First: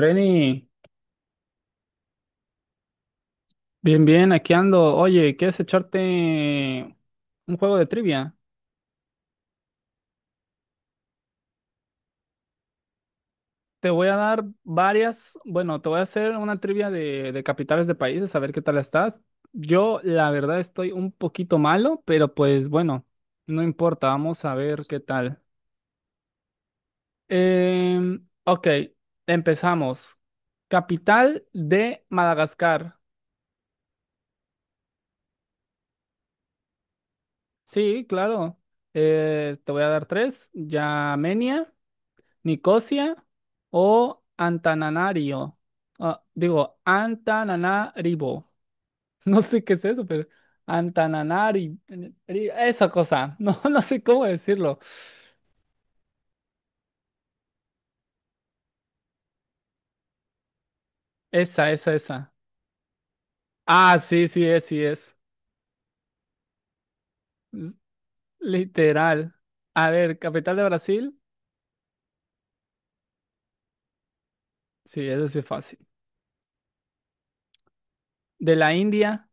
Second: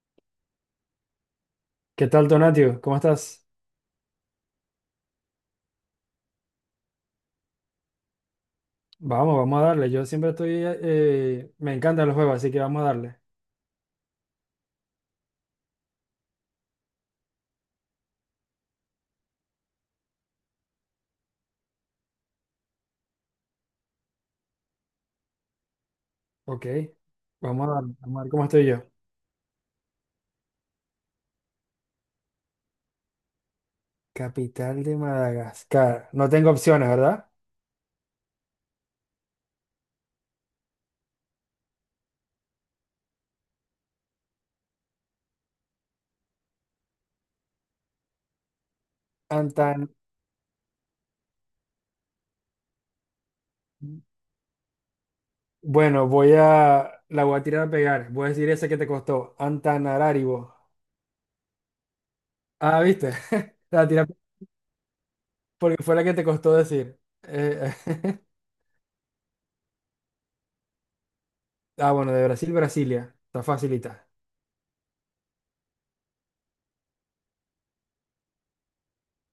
Reni, ¿Qué tal, Donatio? ¿Cómo estás? bien, bien, aquí ando. Oye, ¿quieres echarte un juego de trivia? Vamos, vamos a darle. Yo siempre estoy, me encantan los juegos, así que vamos a darle. Te voy a dar varias, bueno, te voy a hacer una trivia de capitales de países, a ver qué tal estás. Yo, la verdad, estoy un poquito malo, pero pues bueno, no importa, vamos a ver qué tal. Ok, vamos a darle. Vamos a ver cómo Ok, estoy yo. empezamos. Capital de Madagascar. Capital de Madagascar. No tengo opciones, ¿verdad? Sí, claro. Te voy a dar tres. Yamenia. Nicosia o Antananarivo. Ah, digo, Antananarivo. No sé qué es Antan... eso, pero Antananari, esa cosa. No, no sé cómo decirlo. Bueno, la voy a tirar a pegar. Voy a decir esa que te costó. Antananarivo. Esa, esa, esa. Ah, ¿viste? La Ah, tiré sí, sí es, sí es. porque fue la que te costó decir. L- Literal. A ver, capital de Brasil. ah, bueno, de Brasil, Brasilia. Está facilita. Sí, eso sí es fácil. De la India,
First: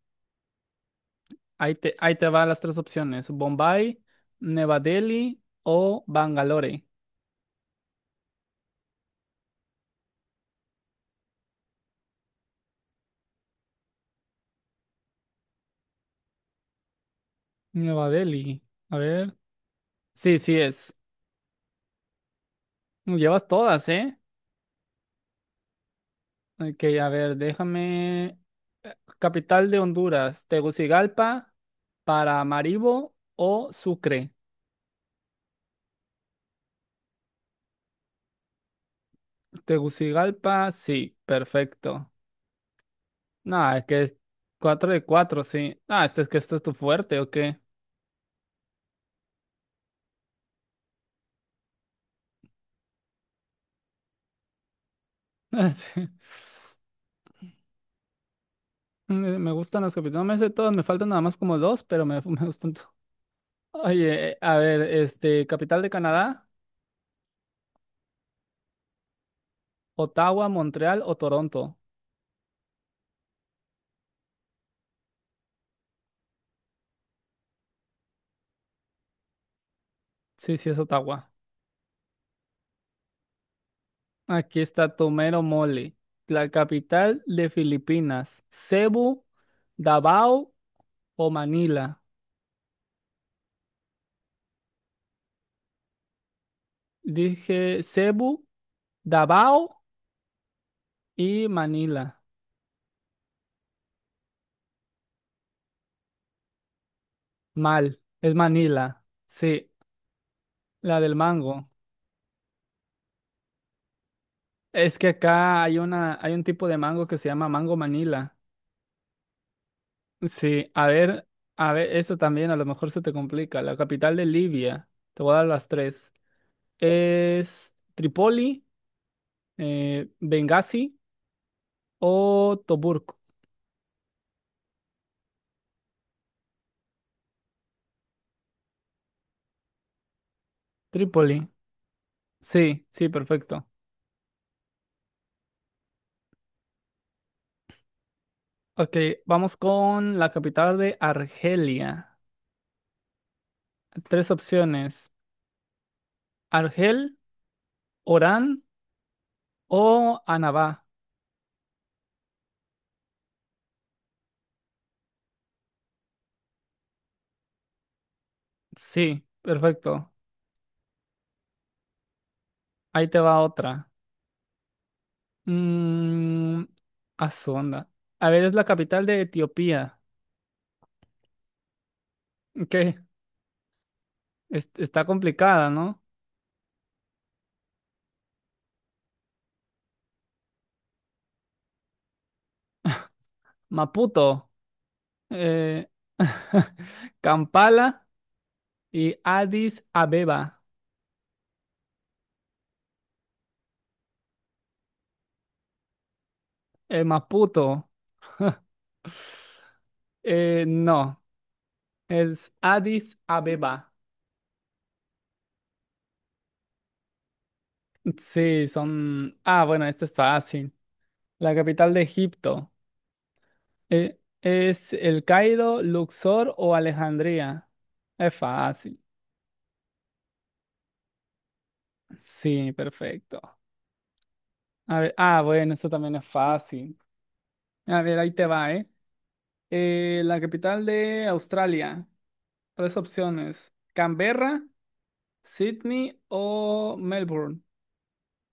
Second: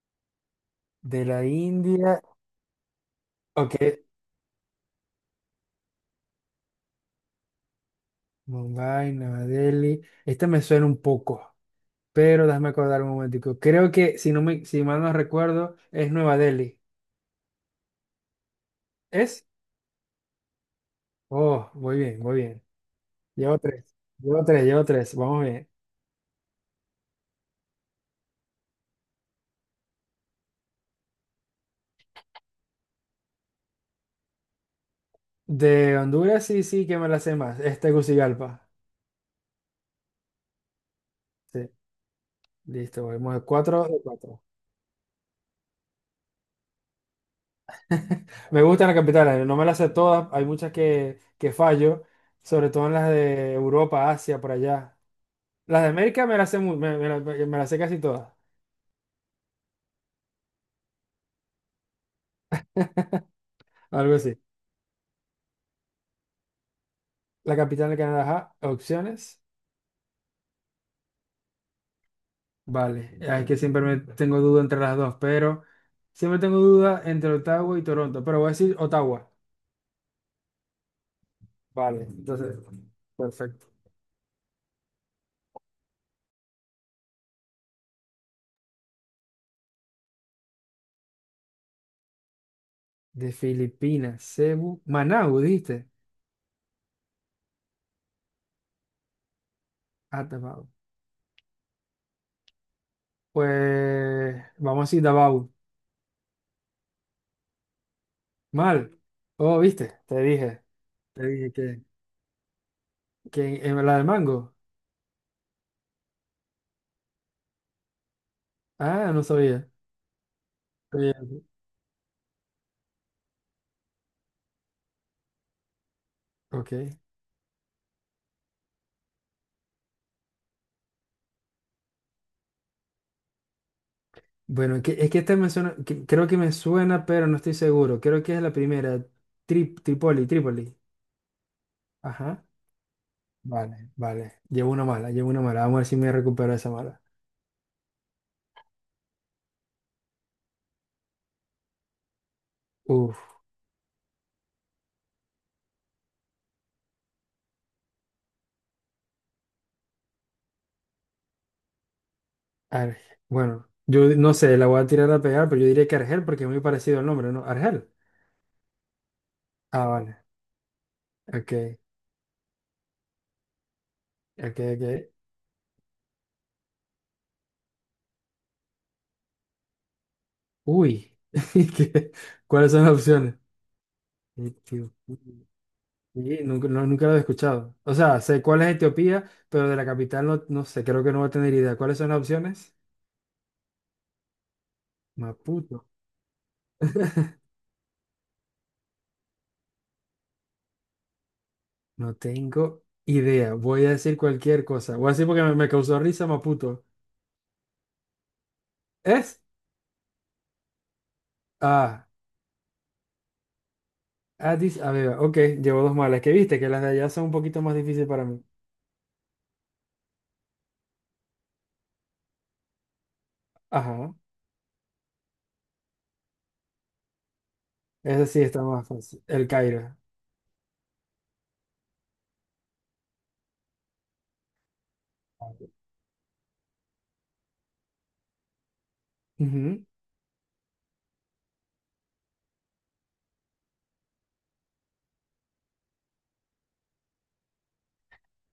De la ahí India. te van las tres opciones. Ok, Bombay, Nueva Delhi o Bangalore. Mumbai, Nueva Delhi. Este me suena un poco, pero déjame acordar un momentico. Creo que, si mal no recuerdo, es Nueva Delhi. Nueva Delhi. A ver. ¿Es? Sí, sí es. Oh, muy bien, muy bien. Llevas Llevo tres, todas, ¿eh? llevo tres, llevo tres. Vamos bien. Ok, a ver, déjame. Capital de Honduras, Tegucigalpa, Paramaribo o Sucre. De Honduras, sí, sí, que me la sé más. Es Tegucigalpa. Tegucigalpa, sí, Sí, perfecto. listo, vamos de No, es cuatro que de es cuatro. cuatro de cuatro, sí. Ah, este es que esto es tu fuerte, ¿o qué? Me gustan las capitales, no me las sé todas. Hay muchas que fallo, sobre todo en las de Europa, Asia, por allá. Las de América me Sí. las me las sé casi todas. Me gustan las capitales, no me sé todas, me faltan nada más como dos, pero me, me gustan. Algo Oye, así. a ver, este, capital de Canadá, La capital de Canadá, ajá. Opciones. Ottawa, Montreal o Toronto. Vale. Es que siempre me tengo duda entre las dos, pero siempre tengo duda entre Ottawa y Toronto, pero voy a decir Ottawa. Sí, sí, es Ottawa. Vale, entonces, perfecto. Aquí está Tomero Mole, la capital de Filipinas, Cebu, Davao o Manila. De Filipinas, Cebu, Managua ¿viste? Dije Cebu, Davao Ah, Davao. y Manila. Pues vamos a decir Davao. Mal, es Mal. Manila. Oh, Sí, ¿viste? Te dije. la del Te mango. Que en la de mango. Es que acá hay una, hay un tipo de mango que se llama mango Manila. Ah, no sabía. Sí, Está bien, a ver, eso también a lo mejor se te complica. La capital de Libia, te voy a dar las tres. ok. Es Tripoli, Benghazi o Tobruk. Bueno, es que esta me suena, creo que me suena, pero no estoy seguro. Creo que es la primera, Tripoli, Tripoli. Trípoli. Ajá. Sí, sí, perfecto. Vale, vale. Llevo una mala, llevo una mala. Vamos a ver si me recupero esa mala. Ok, vamos con la capital de Argelia. Uf, Tres opciones. Argel, Orán o Annaba. Argel. Bueno, yo no sé, la voy a tirar a pegar, pero yo diría que Argel porque es muy parecido al nombre, ¿no? Argel. Sí, Ah, perfecto. vale. Ok, Ahí te va otra. ok, ok. Mmm, a su onda. A ver, es la capital de Etiopía. Uy. ¿Qué? ¿Cuáles son las ¿Qué? opciones? Es- está complicada, ¿no? Nunca lo he escuchado. O sea, sé cuál es Etiopía, pero de la capital no, no sé, creo que no voy a tener idea. ¿Cuáles son las opciones? Maputo, Maputo. eh, Kampala y Addis Abeba. No tengo idea. Voy a decir cualquier cosa. Voy a decir porque me causó risa Maputo. Maputo. ¿Es? No, Ah, es Addis Abeba. Addis Abeba. Ok, llevo dos malas. ¿Qué viste que las de allá son un poquito más difíciles para mí? Sí, son... Ah, bueno, esto está fácil. La capital de Egipto. Ajá. ¿Es El Cairo, Luxor o Alejandría? Esa Es sí está más fácil. fácil. El Cairo. Sí, perfecto. A ver, ah, bueno, esto también es fácil. A ver, ahí te va, ¿eh? Ujú. La capital de Australia. Tres opciones. Canberra, Sydney o Melbourne.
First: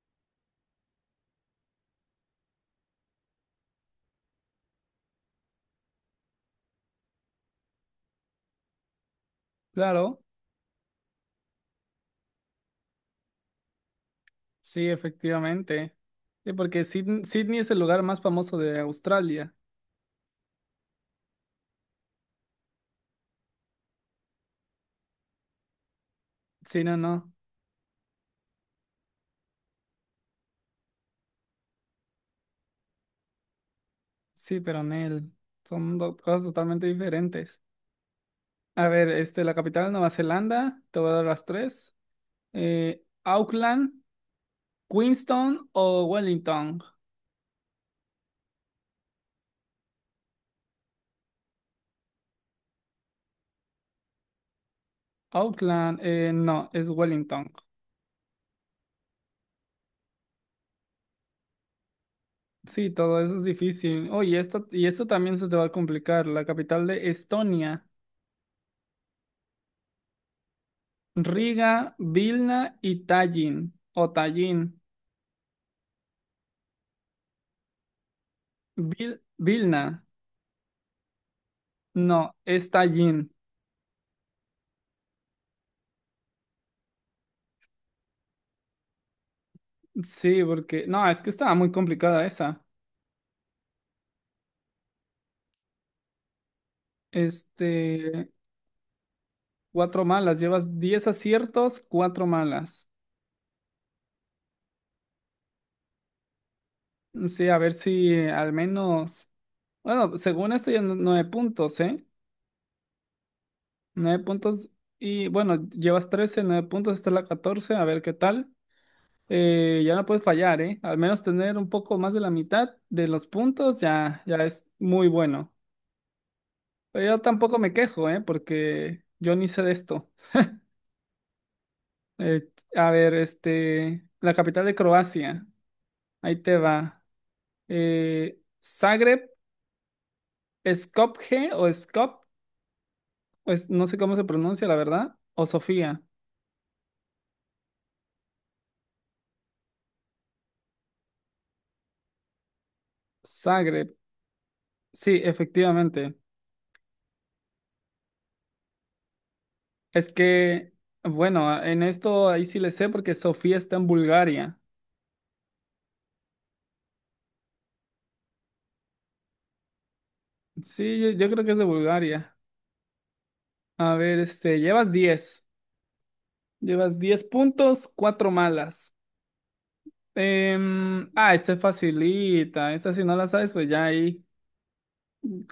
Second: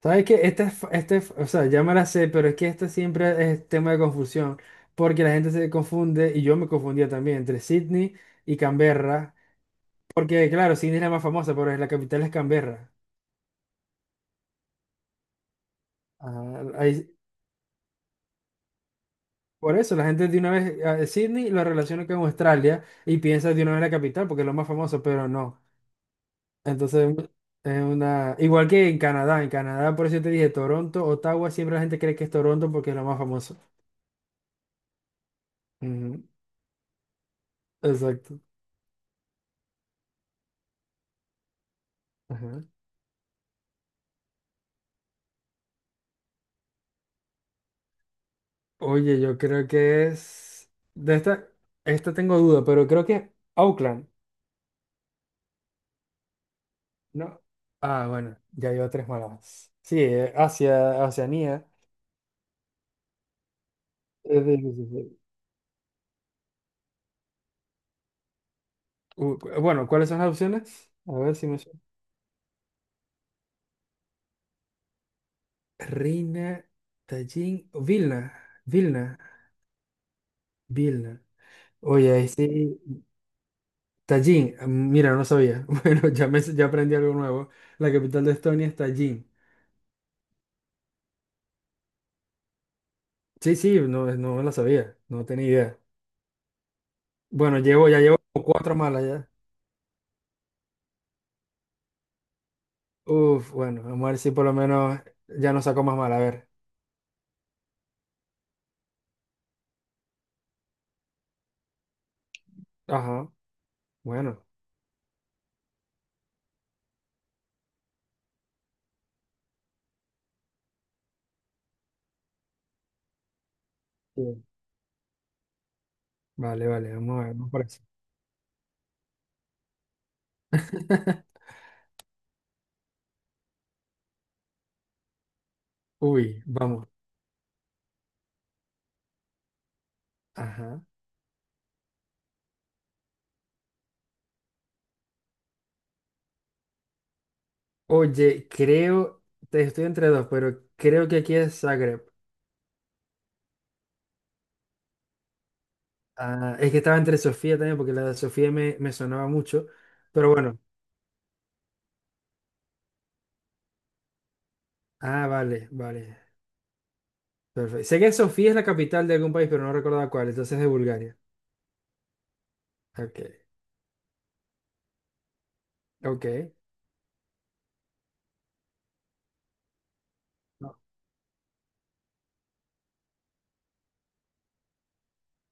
¿Sabes que o sea, ya me la sé, pero es que este siempre es tema de confusión, porque la gente se confunde, y yo me confundía también, entre Sydney y Canberra, Claro. porque claro, Sydney es la más famosa, pero la capital es Canberra. Sí, efectivamente. Sí, Ah, porque ahí- Sydney es el lugar más famoso de Australia. por eso la gente de una vez, a Sydney lo relaciona con Australia y piensa de una vez la capital, porque es lo más famoso, pero no. Sí, no, Entonces, no. es una... Igual que en Canadá, por eso te dije Toronto, Ottawa, siempre la gente cree que es Toronto porque es lo más famoso. Sí, pero Nel. Son dos Ujú, cosas totalmente diferentes. exacto. A ver, este, la capital de Nueva Zelanda, te voy a dar las tres. Ajá. Auckland, Queenstown o Wellington. Oye, yo creo que De esta, esta tengo duda, pero creo que Auckland, Auckland, no, es ¿no? Wellington. Ah, bueno, ya llevo tres malas. Sí, Asia, Oceanía. Sí, todo eso es difícil. Oye, Eh, de- esto, de- y esto de- también se te va a complicar. La capital de Estonia, Bueno, ¿cuáles son las opciones? A ver si me Riga, suena. Vilna y Tallinn o Tallinn. Reina, Tallin, Vilna, Vilna, Vilna, Vilna. Oye, ahí no, es sí. Tallinn. Tallin, ah, mira, no sabía. Bueno, ya, ya aprendí algo nuevo. La capital de Estonia es Tallin. Sí, porque, no, es que estaba muy complicada esa. Sí, sí, no, no la sabía, no tenía idea. Bueno, llevo, ya llevo Este, como cuatro malas ya. cuatro malas, llevas 10 aciertos, cuatro malas. Uf, bueno, vamos a ver si por lo menos ya no saco más mal. A ver. Sí, a ver si al menos, bueno, según esto ya nueve puntos, ¿eh? Ajá, Nueve bueno. puntos y bueno, llevas 13 nueve puntos, esta es la 14, a ver qué tal. Ya no puedes fallar, ¿eh? Al menos tener un poco más de la mitad de los puntos ya, ya Sí. es muy bueno. Vale, vale, Pero yo vamos a ver, vamos tampoco por me eso. quejo, ¿eh? Porque yo ni sé de esto. Eh, a ver, este, la capital de Croacia. Ahí Uy, te vamos. va. Zagreb, Ajá. Skopje o Skop, pues no sé cómo se pronuncia, la verdad. O Sofía. Oye, creo, estoy entre dos, pero creo que aquí es Zagreb. Zagreb. Sí, efectivamente. Ah, es que estaba entre Sofía también, porque la de Sofía me sonaba mucho. Es Pero bueno. que, bueno, en esto ahí sí le sé porque Sofía está en Bulgaria. Ah, vale, vale. Perfecto. Sé que Sofía es la capital de algún país, pero no recordaba cuál. Entonces es de Sí, yo, Bulgaria. yo creo que es de Bulgaria. Ok, A ver, este, llevas 10 ok. Llevas 10 puntos, 4 malas. Ah, esta es facilita. Esta si no la sabes, pues ya ahí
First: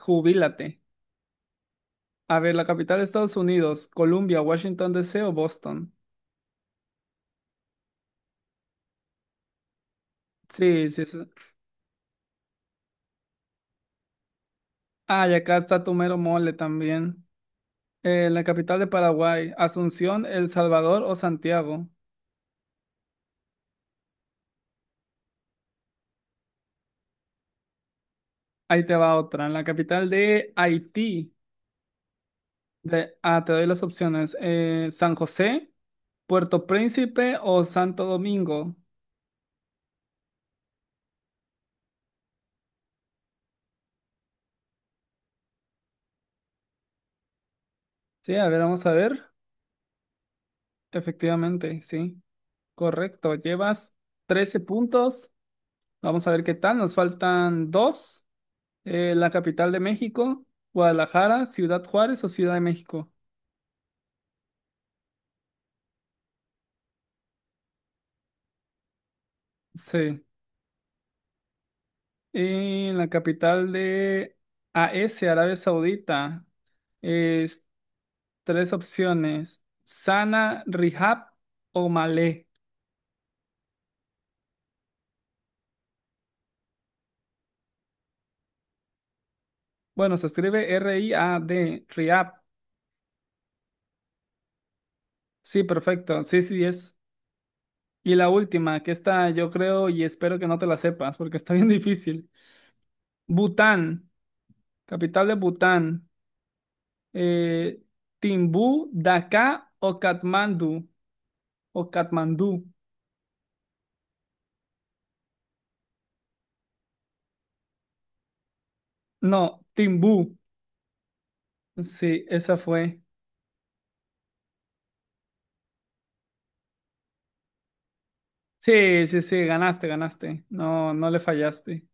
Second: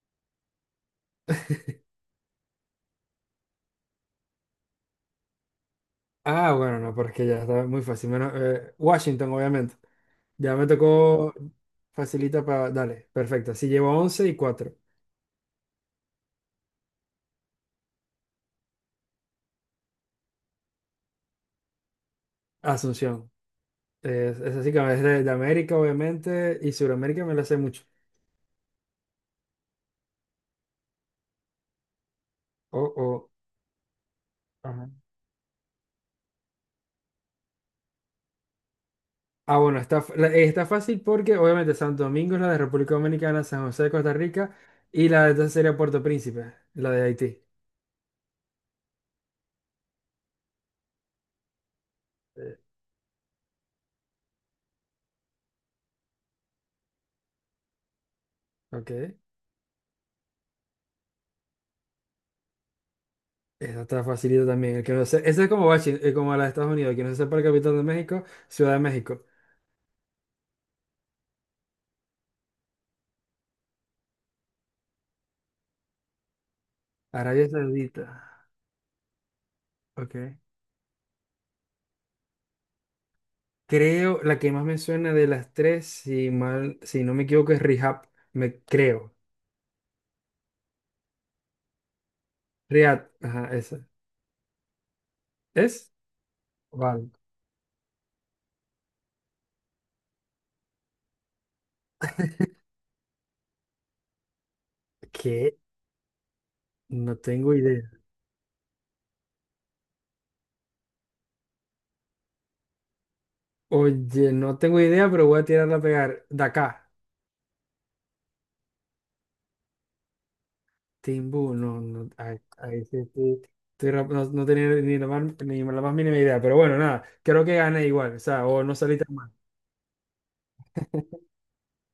jubílate. A ver, la capital de Estados Unidos, Columbia, Washington D. C. o Boston. Ah, bueno, no, porque ya está muy fácil. Menos, Washington, obviamente. Ya me Sí, sí, sí. tocó facilita para... Dale, perfecto. Sí, llevo 11 y 4, Ah, y acá está tu mero mole también. La capital de Paraguay, Asunción, El Salvador o Santiago. Asunción. Es así que es de América, obviamente, y Sudamérica me la sé mucho. Ahí te va otra. La capital de Haití. Oh, De, oh. ah, te doy las opciones. Ajá. San José, Puerto Príncipe o Santo Domingo. Ah, bueno, está fácil porque obviamente Santo Domingo es la de República Dominicana, San José de Costa Rica y la de esta sería Puerto Príncipe, la de Haití. Sí, a ver, vamos a ver. Efectivamente, sí. Eh, Correcto, llevas 13 puntos. Vamos a ver qué tal. Nos faltan dos. Ok. La capital de México, Guadalajara, Ciudad Juárez o Ciudad de México. Esa está facilita también. El que no ese es como, como la de Estados Unidos. El que no se sepa el capital de México, Ciudad de México. Sí. Y la capital de A AS, Arabia Saudita. Arabia Es Saudita. tres opciones. Ok. Sana, Rihab o Malé. Creo, la que más me suena de las tres, si no me equivoco, es Rihab. Me creo. Bueno, se escribe R-I-A-D, Rihab. Riyadh. Ajá, esa. Sí, ¿Es? perfecto. Sí, sí, es. Vale. Y la última, que esta yo creo y espero que no te la sepas porque está bien difícil. Bután, capital de ¿Qué? Bután. No tengo Eh, idea. Timbú, Daká o Katmandú. O Katmandú. Oye, no tengo idea, pero voy a tirarla a pegar. Dakar. No, Timbú. Timbú, no, no. Sí, Ahí, esa ahí sí fue. estoy. No, no tenía ni la más, ni la más mínima idea, pero bueno, nada, creo que gané igual, o sea, o no salí Sí, tan sí, mal. sí, ganaste, ganaste. No, no le fallaste.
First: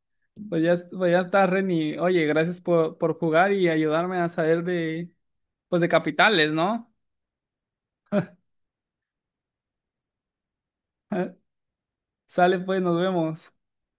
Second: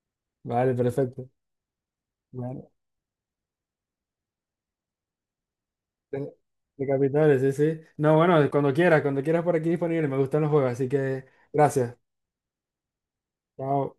Pues ya, Vale, pues ya perfecto. está, Reni. Oye, gracias Bueno, por jugar y ayudarme a saber de, pues de de, capitales, de ¿no? capitales, sí, sí. No, bueno, cuando quieras por aquí disponible. Me gustan los juegos, así que gracias. Sale, pues, nos vemos. Chao.